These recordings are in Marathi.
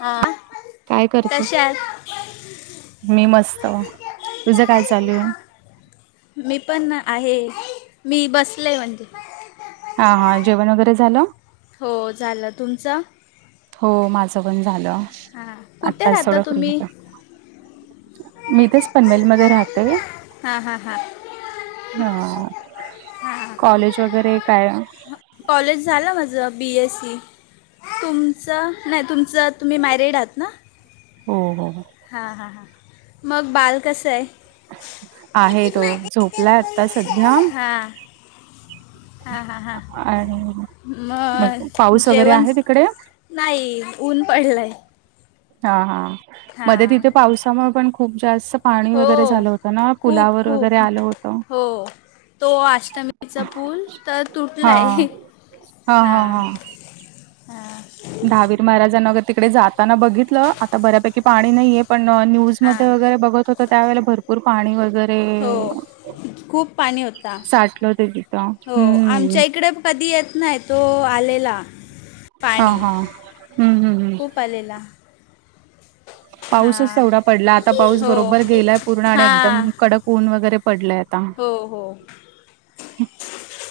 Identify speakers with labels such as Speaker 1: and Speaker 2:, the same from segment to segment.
Speaker 1: हा
Speaker 2: काय करते?
Speaker 1: कशा आहेत.
Speaker 2: मी मस्त, तुझं काय चालू ये.
Speaker 1: मी पण आहे. मी बसले म्हणजे,
Speaker 2: हा हा, जेवण वगैरे झालं.
Speaker 1: हो झालं तुमचा?
Speaker 2: हो, माझं पण झालं.
Speaker 1: हां कुठे
Speaker 2: आत्ताच
Speaker 1: राहता
Speaker 2: थोडं फ्री
Speaker 1: तुम्ही
Speaker 2: होते. मी इथंच पनवेलमध्ये राहते.
Speaker 1: हा हा हा.
Speaker 2: हां, कॉलेज वगैरे काय?
Speaker 1: कॉलेज झालं माझं बी एस सी. तुमचं नाही तुमचं तुम्ही मॅरेड आहेत ना.
Speaker 2: हो हो हो.
Speaker 1: हां हां हां मग बाळ कसं आहे?
Speaker 2: आहे तो झोपला आता सध्या
Speaker 1: हां. हां हां हां
Speaker 2: आणि मग
Speaker 1: म
Speaker 2: पाऊस वगैरे
Speaker 1: जेवन
Speaker 2: आहे तिकडे?
Speaker 1: नाही ऊन पडलंय.
Speaker 2: हा हा मध्ये तिथे
Speaker 1: हां
Speaker 2: पावसामुळे पण खूप जास प पाणी
Speaker 1: हो
Speaker 2: वगैरे झालं होतं ना
Speaker 1: खूप
Speaker 2: पुलावर
Speaker 1: खूप
Speaker 2: वगैरे आलं होतं.
Speaker 1: हो तो अष्टमीचा पूल तर
Speaker 2: हा
Speaker 1: तुटलाय.
Speaker 2: हा हा
Speaker 1: हां
Speaker 2: हा.
Speaker 1: हां
Speaker 2: दहावीर महाराजांना वगर तिकडे जाताना बघितलं आता बऱ्यापैकी पाणी नाहीये पण न्यूज मध्ये
Speaker 1: हां
Speaker 2: वगैरे बघत होत त्यावेळेला भर भरपूर पाणी वगैरे
Speaker 1: हो खूप पाणी होता
Speaker 2: साठलं तिथे.
Speaker 1: हो आमच्या इकडे कधी येत नाही तो आलेला.
Speaker 2: हा
Speaker 1: पाणी
Speaker 2: हा हम्म हम्म हम्म
Speaker 1: खूप आलेला.
Speaker 2: पाऊसच
Speaker 1: हां
Speaker 2: तेवढा पडला आता पाऊस
Speaker 1: हो
Speaker 2: बरोबर गेलाय पूर्ण आणि एकदम
Speaker 1: हां
Speaker 2: कडक ऊन वगैरे पडलाय.
Speaker 1: हो हो.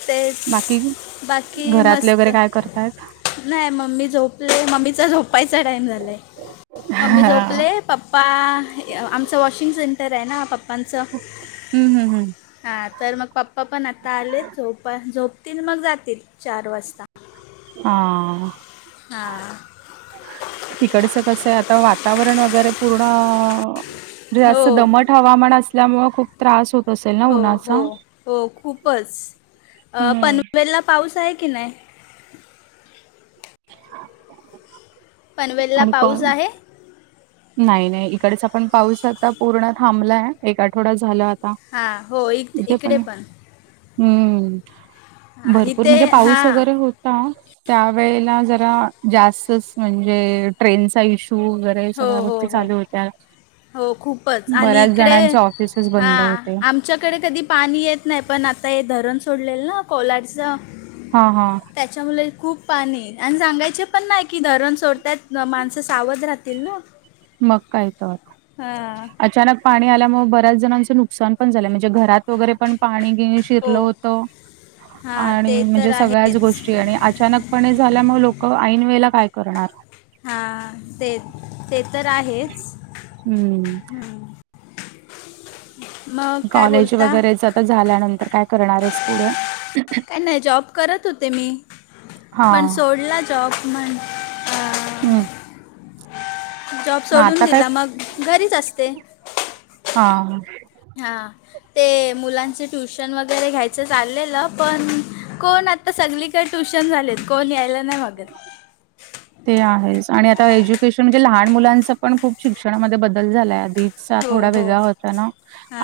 Speaker 1: तेच
Speaker 2: बाकी
Speaker 1: बाकी
Speaker 2: घरातले
Speaker 1: मस्त.
Speaker 2: वगैरे काय करतायत
Speaker 1: नाही मम्मी झोपले मम्मीचा झोपायचा टाइम झालाय मम्मी झोपले
Speaker 2: हम्म
Speaker 1: पप पा आमचं वॉशिंग सेंटर आहे ना पप्पांचं.
Speaker 2: हम्म हम्म हम्म.
Speaker 1: हा तर मग पप्पा पण आता आले झोपा झोपतील मग जातील चार वाजता.
Speaker 2: आ
Speaker 1: हां.
Speaker 2: तिकडचं कसं आहे आता वातावरण वगैरे पूर्ण
Speaker 1: हो
Speaker 2: जास्त दमट हवामान असल्यामुळं खूप त्रास होत असेल ना
Speaker 1: हो हो
Speaker 2: उन्हाचा
Speaker 1: हो खूपच अ,
Speaker 2: हम्म.
Speaker 1: पनवेलला पाऊस आहे की नाही?
Speaker 2: [inaudible]
Speaker 1: पनवेलला पाऊस आहे?
Speaker 2: नाही-नाही इकडचा आपण पाऊस आता पूर्ण थांबलाय एक आठवडा झाला आता.
Speaker 1: हा हो इत इकडे पण.
Speaker 2: हम्म
Speaker 1: हां
Speaker 2: भरपूर
Speaker 1: इथे
Speaker 2: म्हणजे पाऊस
Speaker 1: हां
Speaker 2: वगैरे होत त्या वळेला जरा जास्तच म्हणजे ट्रेनचा इशू वगैरे
Speaker 1: हो
Speaker 2: सगळ्या
Speaker 1: हो
Speaker 2: गोष्टी
Speaker 1: हो
Speaker 2: चालू होत्या.
Speaker 1: हो खूपच आणि
Speaker 2: बऱ्याच
Speaker 1: इकडे
Speaker 2: जणांचे ऑफिसेस
Speaker 1: हा
Speaker 2: बंद
Speaker 1: आम
Speaker 2: होते.
Speaker 1: आुमच्याकडे कधी पाणी येत नाही पण आता हे धरण सोडलेलं ना कोलाडचं.
Speaker 2: हां हां.
Speaker 1: त्याच्यामुळे खूप पाणी आणि सांगायचे पण नाही की धरण सोडतत माणसं सावध राहतील ना.
Speaker 2: मग काय तर
Speaker 1: हां
Speaker 2: अचानक पाणी आल्यामुळे बऱ्याच जणांच नुकसान पण झालं म्हणजे घरात वगैरे पण पाणी गेश
Speaker 1: हो
Speaker 2: शिरलं होतं
Speaker 1: हां
Speaker 2: आणि
Speaker 1: ते तर
Speaker 2: म्हणजे सगळ्याच
Speaker 1: आहेच
Speaker 2: गोष्टी ची आणि अचानकपणे झाल्यामुळे लोकं ऐन वेळेला काय करणार.
Speaker 1: हा ते ते तर आहेच हम्म. मग काय
Speaker 2: कॉलेज
Speaker 1: बोलता
Speaker 2: वगैरे जत झाल्यानंतर काय करणार आहेस पुढे?
Speaker 1: काय नाही जॉब करत होते मी पण
Speaker 2: हां.
Speaker 1: सोडला जॉब म्हण
Speaker 2: हम्म.
Speaker 1: जॉब सोडून
Speaker 2: काय
Speaker 1: दिला मग, घरीच असते.
Speaker 2: हा हा.
Speaker 1: हा ते मुलांचे ट्युशन वगैरे घ्यायचं चाललेलं, पण कोण आता आता सगळीकडे ट्युशन झालेत, कोण यायला नाही बघत.
Speaker 2: ते आहेच आणि आता एज्युकेशन म्हणजे लहान मुलांच पण खूप शिक्षणामध्ये बदल झालाय. आधी सा
Speaker 1: हो
Speaker 2: थोडा
Speaker 1: हो
Speaker 2: वेगळा होता ना,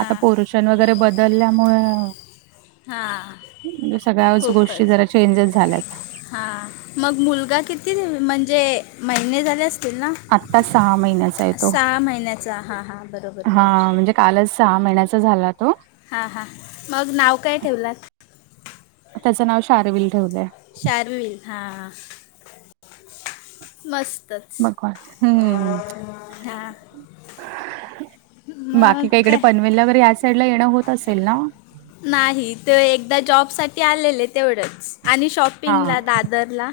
Speaker 2: आता पोर्शन वगैरे बदलल्यामुळं
Speaker 1: हां
Speaker 2: म्हणजे सगळ्याच गोष्टी जरा चेंजेस झाल्यात.
Speaker 1: हा, मग मुलगा किती म्हणजे महिने झाल्यास तेला?
Speaker 2: आत्ता महिन्याचा आहे तो.
Speaker 1: सहा महिन्याचा हां हां बरोबर बरोबर.
Speaker 2: हां, म्हणजे कालच सहा महिन्याचा झाला तो
Speaker 1: हा हा, मग नाव काय ठेवलात?
Speaker 2: त्याचं नाव शारविल ठेवलंय.
Speaker 1: शारविल हा हा. मस्त.
Speaker 2: मग काय? हम्म.
Speaker 1: हां
Speaker 2: बाकी काय इकडे पनवेलला वगैरे, या साईड ला येणं होत असेल ना?
Speaker 1: नाही ते एकदा जॉबसाठी आलेले तेवढंच आणि शॉपिंगला दादरला.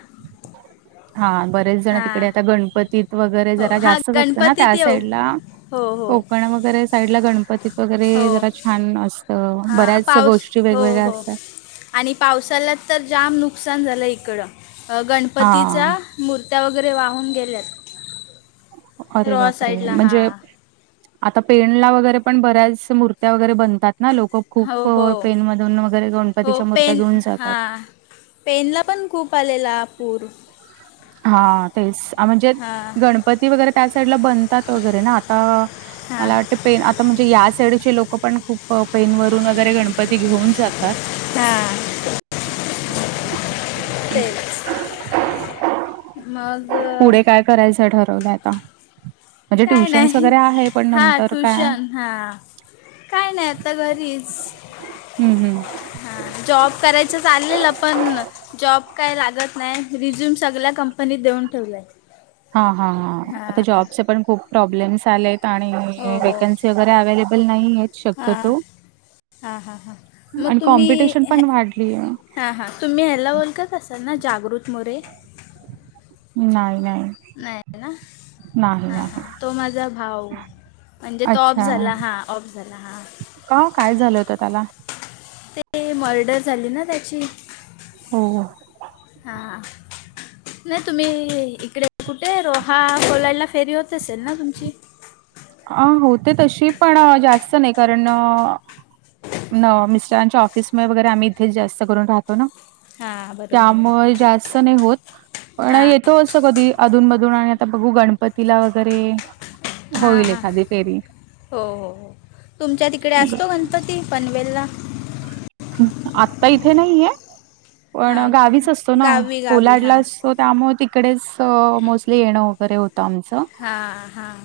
Speaker 2: हा बरेच जण तिकडे
Speaker 1: हां
Speaker 2: आता गणपतीत वगैरे,
Speaker 1: हो
Speaker 2: जरा
Speaker 1: हां
Speaker 2: जास्तच असतं ना
Speaker 1: गणपतीत
Speaker 2: त्या
Speaker 1: येऊ
Speaker 2: साईडला.
Speaker 1: हो हो
Speaker 2: कोकण वगैरे साईडला, गणपतीत वगैरे
Speaker 1: हो
Speaker 2: जरा छान अस हां, बऱ्याच
Speaker 1: पाऊस
Speaker 2: गोष्टी
Speaker 1: हो
Speaker 2: वेगवेगळ्या
Speaker 1: हो
Speaker 2: असतात.
Speaker 1: आणि पावसाळ्यात तर जाम नुकसान झालं इकडं, अ
Speaker 2: हां,
Speaker 1: गणपतीचा मूर्त्या वगैरे वाहून गेल्यात.
Speaker 2: अरे
Speaker 1: रॉ
Speaker 2: बापरे,
Speaker 1: साईडला
Speaker 2: म्हणजे
Speaker 1: हां
Speaker 2: आता पेनला वगैरे पण बऱ्याच मूर्त्या वगैरे बनतात ना, लोक
Speaker 1: हो
Speaker 2: खूप
Speaker 1: हो
Speaker 2: पेनमधून वगैरे
Speaker 1: हो
Speaker 2: गणपतीच्या मूर्त्या
Speaker 1: पेन
Speaker 2: घेऊन जातात.
Speaker 1: हां पेनला पण खूप आलेला पूर.
Speaker 2: हा तेच म्हणजे
Speaker 1: हां
Speaker 2: गणप पती वगैरे त्या साईडला बनतात वगैरे ना, आता
Speaker 1: हां
Speaker 2: मला वाटतं, पेन आता म्हणजे या साईडचे लोकंपण खूप प पैनवरून वगैरे गणपती घेऊन जातात.
Speaker 1: हां तेच मग,
Speaker 2: पुढे काय करायचं ठरवलंय आता. म्हणजे
Speaker 1: काय
Speaker 2: ट्युशन्स
Speaker 1: नाही,
Speaker 2: वगैरे आहे पण
Speaker 1: हा
Speaker 2: नंतर काय
Speaker 1: ट्युशन हा. काय नाय आता घरीच.
Speaker 2: हम्म हम्म.
Speaker 1: हा, जॉब करायच चाललेलं पण जॉब काय लागत नाही, रिझ्यूम सगळ्या कंपनीत देऊन ठेवलाय.
Speaker 2: हा हा हा. आता जॉबचे पण खूप प्रॉब्लेम्स आलेत आणि
Speaker 1: हो हो
Speaker 2: वेकन्सी अग वर अवेलेबल नाहीयेत
Speaker 1: हां
Speaker 2: शक्यतो
Speaker 1: हां हां हां मग
Speaker 2: आणि
Speaker 1: तुम्ही
Speaker 2: कॉम्पिटिशन
Speaker 1: ह
Speaker 2: पण वाढलीय.
Speaker 1: हां हां, तुम्ही ह्याला ओळखत असाल ना जागृत मोरे?
Speaker 2: नाही नाही.
Speaker 1: नाही ना.
Speaker 2: नाही,
Speaker 1: हां हां
Speaker 2: नाही.
Speaker 1: तो माझा भाऊ. म्हणजे तो ऑफ
Speaker 2: अच्छा.
Speaker 1: झाला हां, ऑफ झाला हां.
Speaker 2: का, काय झालं होतं त्याला?
Speaker 1: ते मर्डर झाली ना त्याची
Speaker 2: हो.
Speaker 1: हा हा. नाही तुम्ही इकडे कुठे, रोहा कोलायला फेरी होत असेल ना तुमची?
Speaker 2: आं होते तशी, पण जास्त नाही. कारण न मिस्टरांच्या ऑफिस म वगैरे आम्ही इथेच जास्त करून राहतो ना.
Speaker 1: हां बरोबर बरोबर
Speaker 2: त्यामुळें जास्त नाही होतं. पण
Speaker 1: हां
Speaker 2: येतो असं कधी अधूनमधून आणि आता बघू गणपतीला वगैरे,
Speaker 1: हां
Speaker 2: होईल
Speaker 1: हां,
Speaker 2: एखादी फेरी.
Speaker 1: हो. हो. हो. तुमच्या तिकडे असतो गणपती पनवेलला.
Speaker 2: आता इथे नाहीये, पण
Speaker 1: हां
Speaker 2: गावीच असतो ना,
Speaker 1: गावी गावी
Speaker 2: कोलाडला
Speaker 1: हां
Speaker 2: अस सो त्यामुळे तिकडेच मोस्टली येणं वगैरे होतं आमचं.
Speaker 1: हां हां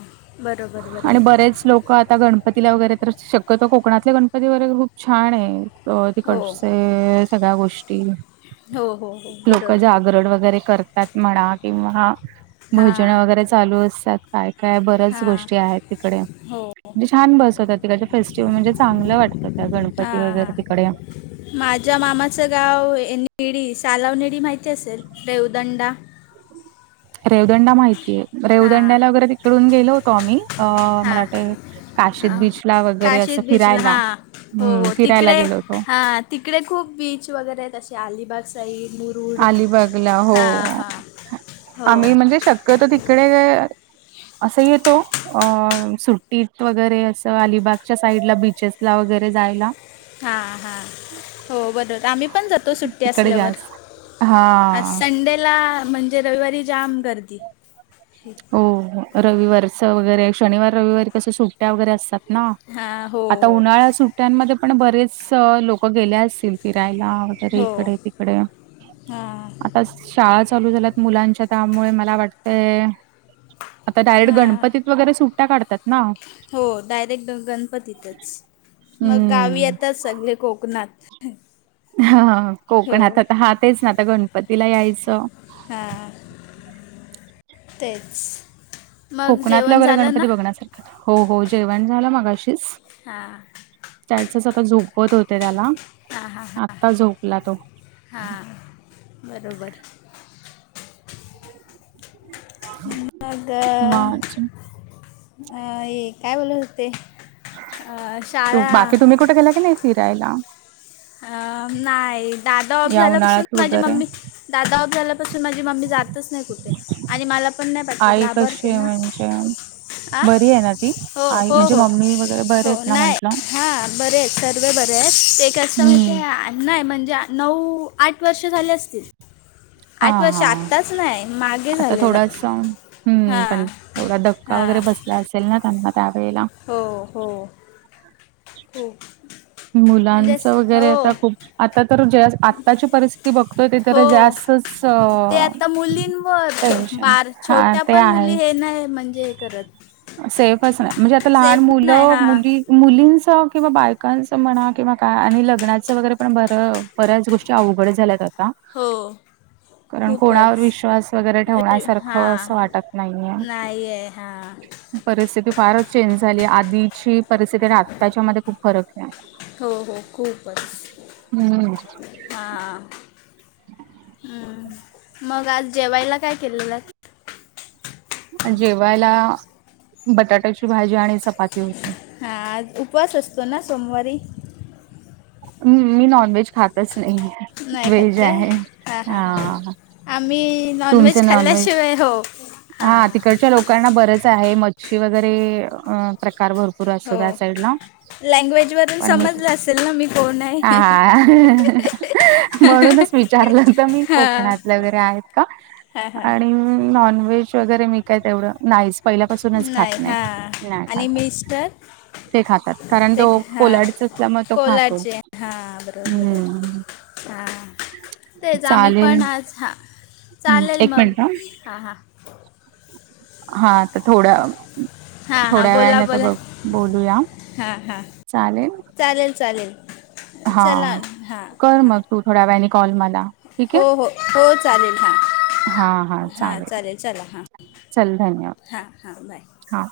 Speaker 1: बरोबर
Speaker 2: आणि
Speaker 1: बरोबर
Speaker 2: बरेच लोक आता गणप गणपतीला वगैरे तर शक्यतो कोकणातले गणपती वगैरे खूप छान आहे
Speaker 1: हो
Speaker 2: तिकडचे, सगळ्या गोष्टी
Speaker 1: हो हो हो
Speaker 2: लोकं
Speaker 1: बरोबर
Speaker 2: जागरण वगैरे कर म्हणा किंवा भजन
Speaker 1: हां
Speaker 2: वगैरे चालू असतात काय काय ब
Speaker 1: हां
Speaker 2: गोष्टी आहेत तिकडेे
Speaker 1: हो
Speaker 2: छान बसवतात. तिकडच्या फेस्टिवल म्हणजे चांगलं वाट त्या काय गणपती
Speaker 1: हां
Speaker 2: वगैरे
Speaker 1: हां
Speaker 2: तिकडे.
Speaker 1: माझ्या मामाचं गाव निळी सालाव निळी माहिती असेल देवदंडा
Speaker 2: रेवदंडा माहितीये
Speaker 1: हां
Speaker 2: रेवदंड्याला वगैरे तिकडून गेलो होतो आम्ही. अ मला
Speaker 1: हां
Speaker 2: वाटतंय काशीद
Speaker 1: हां.
Speaker 2: बीच ला वगैरे असं
Speaker 1: काशीद बीचला
Speaker 2: फिरायला.
Speaker 1: हां हो
Speaker 2: हम्म
Speaker 1: हो
Speaker 2: फिरायला
Speaker 1: तिकडे
Speaker 2: गेलो होतो.
Speaker 1: हां तिकडे खूप बीच वगैरे आहेत. अशे अलिबाग साईड. मुरुड
Speaker 2: अलिबागला हो
Speaker 1: हां हां हो
Speaker 2: आम्ही म्हणजे शक्यतो तिकडे, असं येतो. अ-सुट्टीत वगैरे असं, अलिबागच्या साईड ला बीचेस ला वगैरे जायला.
Speaker 1: हां हां हो बरोबर आम्ही पण जातो सुट्टी
Speaker 2: तिकडे
Speaker 1: असल्यावर.
Speaker 2: जास्त
Speaker 1: आज
Speaker 2: हा
Speaker 1: संडेला म्हणजे रविवारी जाम गर्दी.
Speaker 2: हो रविवारच वगैरे शनिवार रविवारी कसं सुट्ट्या वगैरे असतात ना,
Speaker 1: हां हो
Speaker 2: आता
Speaker 1: हो
Speaker 2: उन्हाळ्या सुट्ट्यांमध्ये पण बरेच लोक गेले असतील? फिरायला तरी
Speaker 1: हो
Speaker 2: इकडे तिकडे
Speaker 1: हां
Speaker 2: आता शाळा चालू झाल्यात मुलांच्या त्यामुळे मला वाटतयं.
Speaker 1: हां,
Speaker 2: सुट्ट्या काढतात ना.
Speaker 1: हो डायरेक्ट गणपतीतच. मग गावी
Speaker 2: हम्म
Speaker 1: येतात सगळे कोकणात.
Speaker 2: हा
Speaker 1: हो
Speaker 2: कोकणात आता तेच ना आता गणपतीला यायचं.
Speaker 1: हां, तेच. मग
Speaker 2: कोकणातलं
Speaker 1: जेवण
Speaker 2: वगैरं
Speaker 1: झालं ना
Speaker 2: गणपती बघण्यासारखे हो हो जेवण झालं मगा अशीच.
Speaker 1: हा..
Speaker 2: त्याचच आता झोपवत होते त्याला
Speaker 1: हां. हां.. हां..
Speaker 2: आत्ता झोपला तो
Speaker 1: हां... बरोबर. मग..
Speaker 2: मार्च
Speaker 1: अ काय बोलत होते? अ, शाळा
Speaker 2: बाकी तुम्ही कुठे गेला की नाही फिरायला?
Speaker 1: अ नाही दादा ऑफ
Speaker 2: या
Speaker 1: झाल्यापासून,
Speaker 2: उन्हाळ्यात
Speaker 1: माझी
Speaker 2: वगैरे
Speaker 1: मम्मी दादा ऑफ झाल्यापासून माझी मम्मी जातच नाही कुठे? आणि मला पण नाही पाठवत
Speaker 2: आई कशी
Speaker 1: घाबरते
Speaker 2: आहे
Speaker 1: ना
Speaker 2: म्हणजे
Speaker 1: आ
Speaker 2: बरी आहे ना ती
Speaker 1: हो
Speaker 2: आई म्हणजे मम्मी वगैरे बरे आहेत ना म्हंटलं.
Speaker 1: हा बरे आहेत सर्व बरे आहेत ते कस्टमरचे
Speaker 2: हम्म
Speaker 1: नाही म्हणजे नऊ, आठ वर्ष झाले असतील.
Speaker 2: हा
Speaker 1: आठ वर्ष
Speaker 2: हा
Speaker 1: आत्ताच नाही मागे
Speaker 2: आता
Speaker 1: झालेलं
Speaker 2: थोडासा हम्म
Speaker 1: हां
Speaker 2: पण थोडा धक्का वगैरे
Speaker 1: हां
Speaker 2: बस असेल ना त्यांना त्यावेळेला
Speaker 1: हो हो हो म्हणजे अस-
Speaker 2: मुलांचं वगैरे आता खूप आता तर जास्त आत्ताची परिस्थिती बघतोय ते तर
Speaker 1: हो
Speaker 2: जास्तच
Speaker 1: ते आता मुलींवर छो-
Speaker 2: टेन्शन,
Speaker 1: बार
Speaker 2: हा
Speaker 1: छोट्या
Speaker 2: ते
Speaker 1: पण
Speaker 2: आहे
Speaker 1: मुली हे नाही म्हणजे हे करत
Speaker 2: सेफच नाही म्हणजे, आता लहान
Speaker 1: सेफ नाही
Speaker 2: मुलं
Speaker 1: हां
Speaker 2: मुली. मुलींच किंवा बायकांचं म्हणा किंवा काय आणि लग्नाचं वगैरे पण बरं. बऱ्याच गोष्टी अवघड झाल्यात आता
Speaker 1: हो.
Speaker 2: कारण
Speaker 1: खूपचं,
Speaker 2: कोणावर विश्वास वगैरे
Speaker 1: हा
Speaker 2: ठेवण्यासारखं असं वाटत नाहीये.
Speaker 1: नाहीये हां.
Speaker 2: परिस्थिती फारच चेंज झाली आधी ची परिस्थिती आत्ताच्या मध्ये, खूप फरक आहे.
Speaker 1: हो हो, खूप.
Speaker 2: हम्म.
Speaker 1: हां, मग आज जेवायला काय केलेलात.
Speaker 2: जेवायला बटाट्याची भाजी आणि चपाती होती.
Speaker 1: हां, आज उपवास असतो ना सोमवारी.
Speaker 2: मी नॉन व्हेज खातच नाही.
Speaker 1: नाही
Speaker 2: व्हेज
Speaker 1: खात काय
Speaker 2: आहे
Speaker 1: हां हां हां
Speaker 2: हा,
Speaker 1: आम्ही नॉनव्हेज
Speaker 2: तुमचं
Speaker 1: खाल्ल्याशिवाय हो, हा.
Speaker 2: त्या‌ लोकांना बरेच आहे. मच्छी वगैरे प्रकार भरपूर असत
Speaker 1: हो
Speaker 2: त्या साईडला.
Speaker 1: लँग्वेजवरून समजलं असेल
Speaker 2: [unintelligible]
Speaker 1: ना मी कोण आहे
Speaker 2: हा म्हणूनच विचारलं तर मी, कोकणात वगैरे आहेत कां?
Speaker 1: हा हा.
Speaker 2: नॉनव्हेज वगैरे मी काय तेवढं नाहीच पहिल्यापासून चं खात नाही,
Speaker 1: हां
Speaker 2: नाय
Speaker 1: आणि
Speaker 2: खातं.
Speaker 1: मिस्टर
Speaker 2: ते खातात. कारण
Speaker 1: ते
Speaker 2: तो
Speaker 1: हां
Speaker 2: कोलाडीच असल्यामुळे तो खातो.
Speaker 1: कोलारचे
Speaker 2: हम्म
Speaker 1: हा तेच आम्ही
Speaker 2: चालेल
Speaker 1: पण, आज हां.
Speaker 2: हं,
Speaker 1: चालेल
Speaker 2: एक
Speaker 1: मग,
Speaker 2: मिनिट ह
Speaker 1: हां हां.
Speaker 2: हा आता थोड्या
Speaker 1: हां हां
Speaker 2: थोड्या
Speaker 1: बोला
Speaker 2: वेळाने आता
Speaker 1: बोला
Speaker 2: बघ बोलूया
Speaker 1: हां हां
Speaker 2: चालेल
Speaker 1: चालेल चालेल.
Speaker 2: हा,
Speaker 1: चला हां
Speaker 2: कर
Speaker 1: हां
Speaker 2: मग तू थोड्या वेळाने कॉल मला. ठीक
Speaker 1: हो
Speaker 2: आहे.
Speaker 1: हो हो, चालेल हां हां, चालेल ला हां.
Speaker 2: चल धन्यवाद
Speaker 1: हा हा, बाय.
Speaker 2: हां.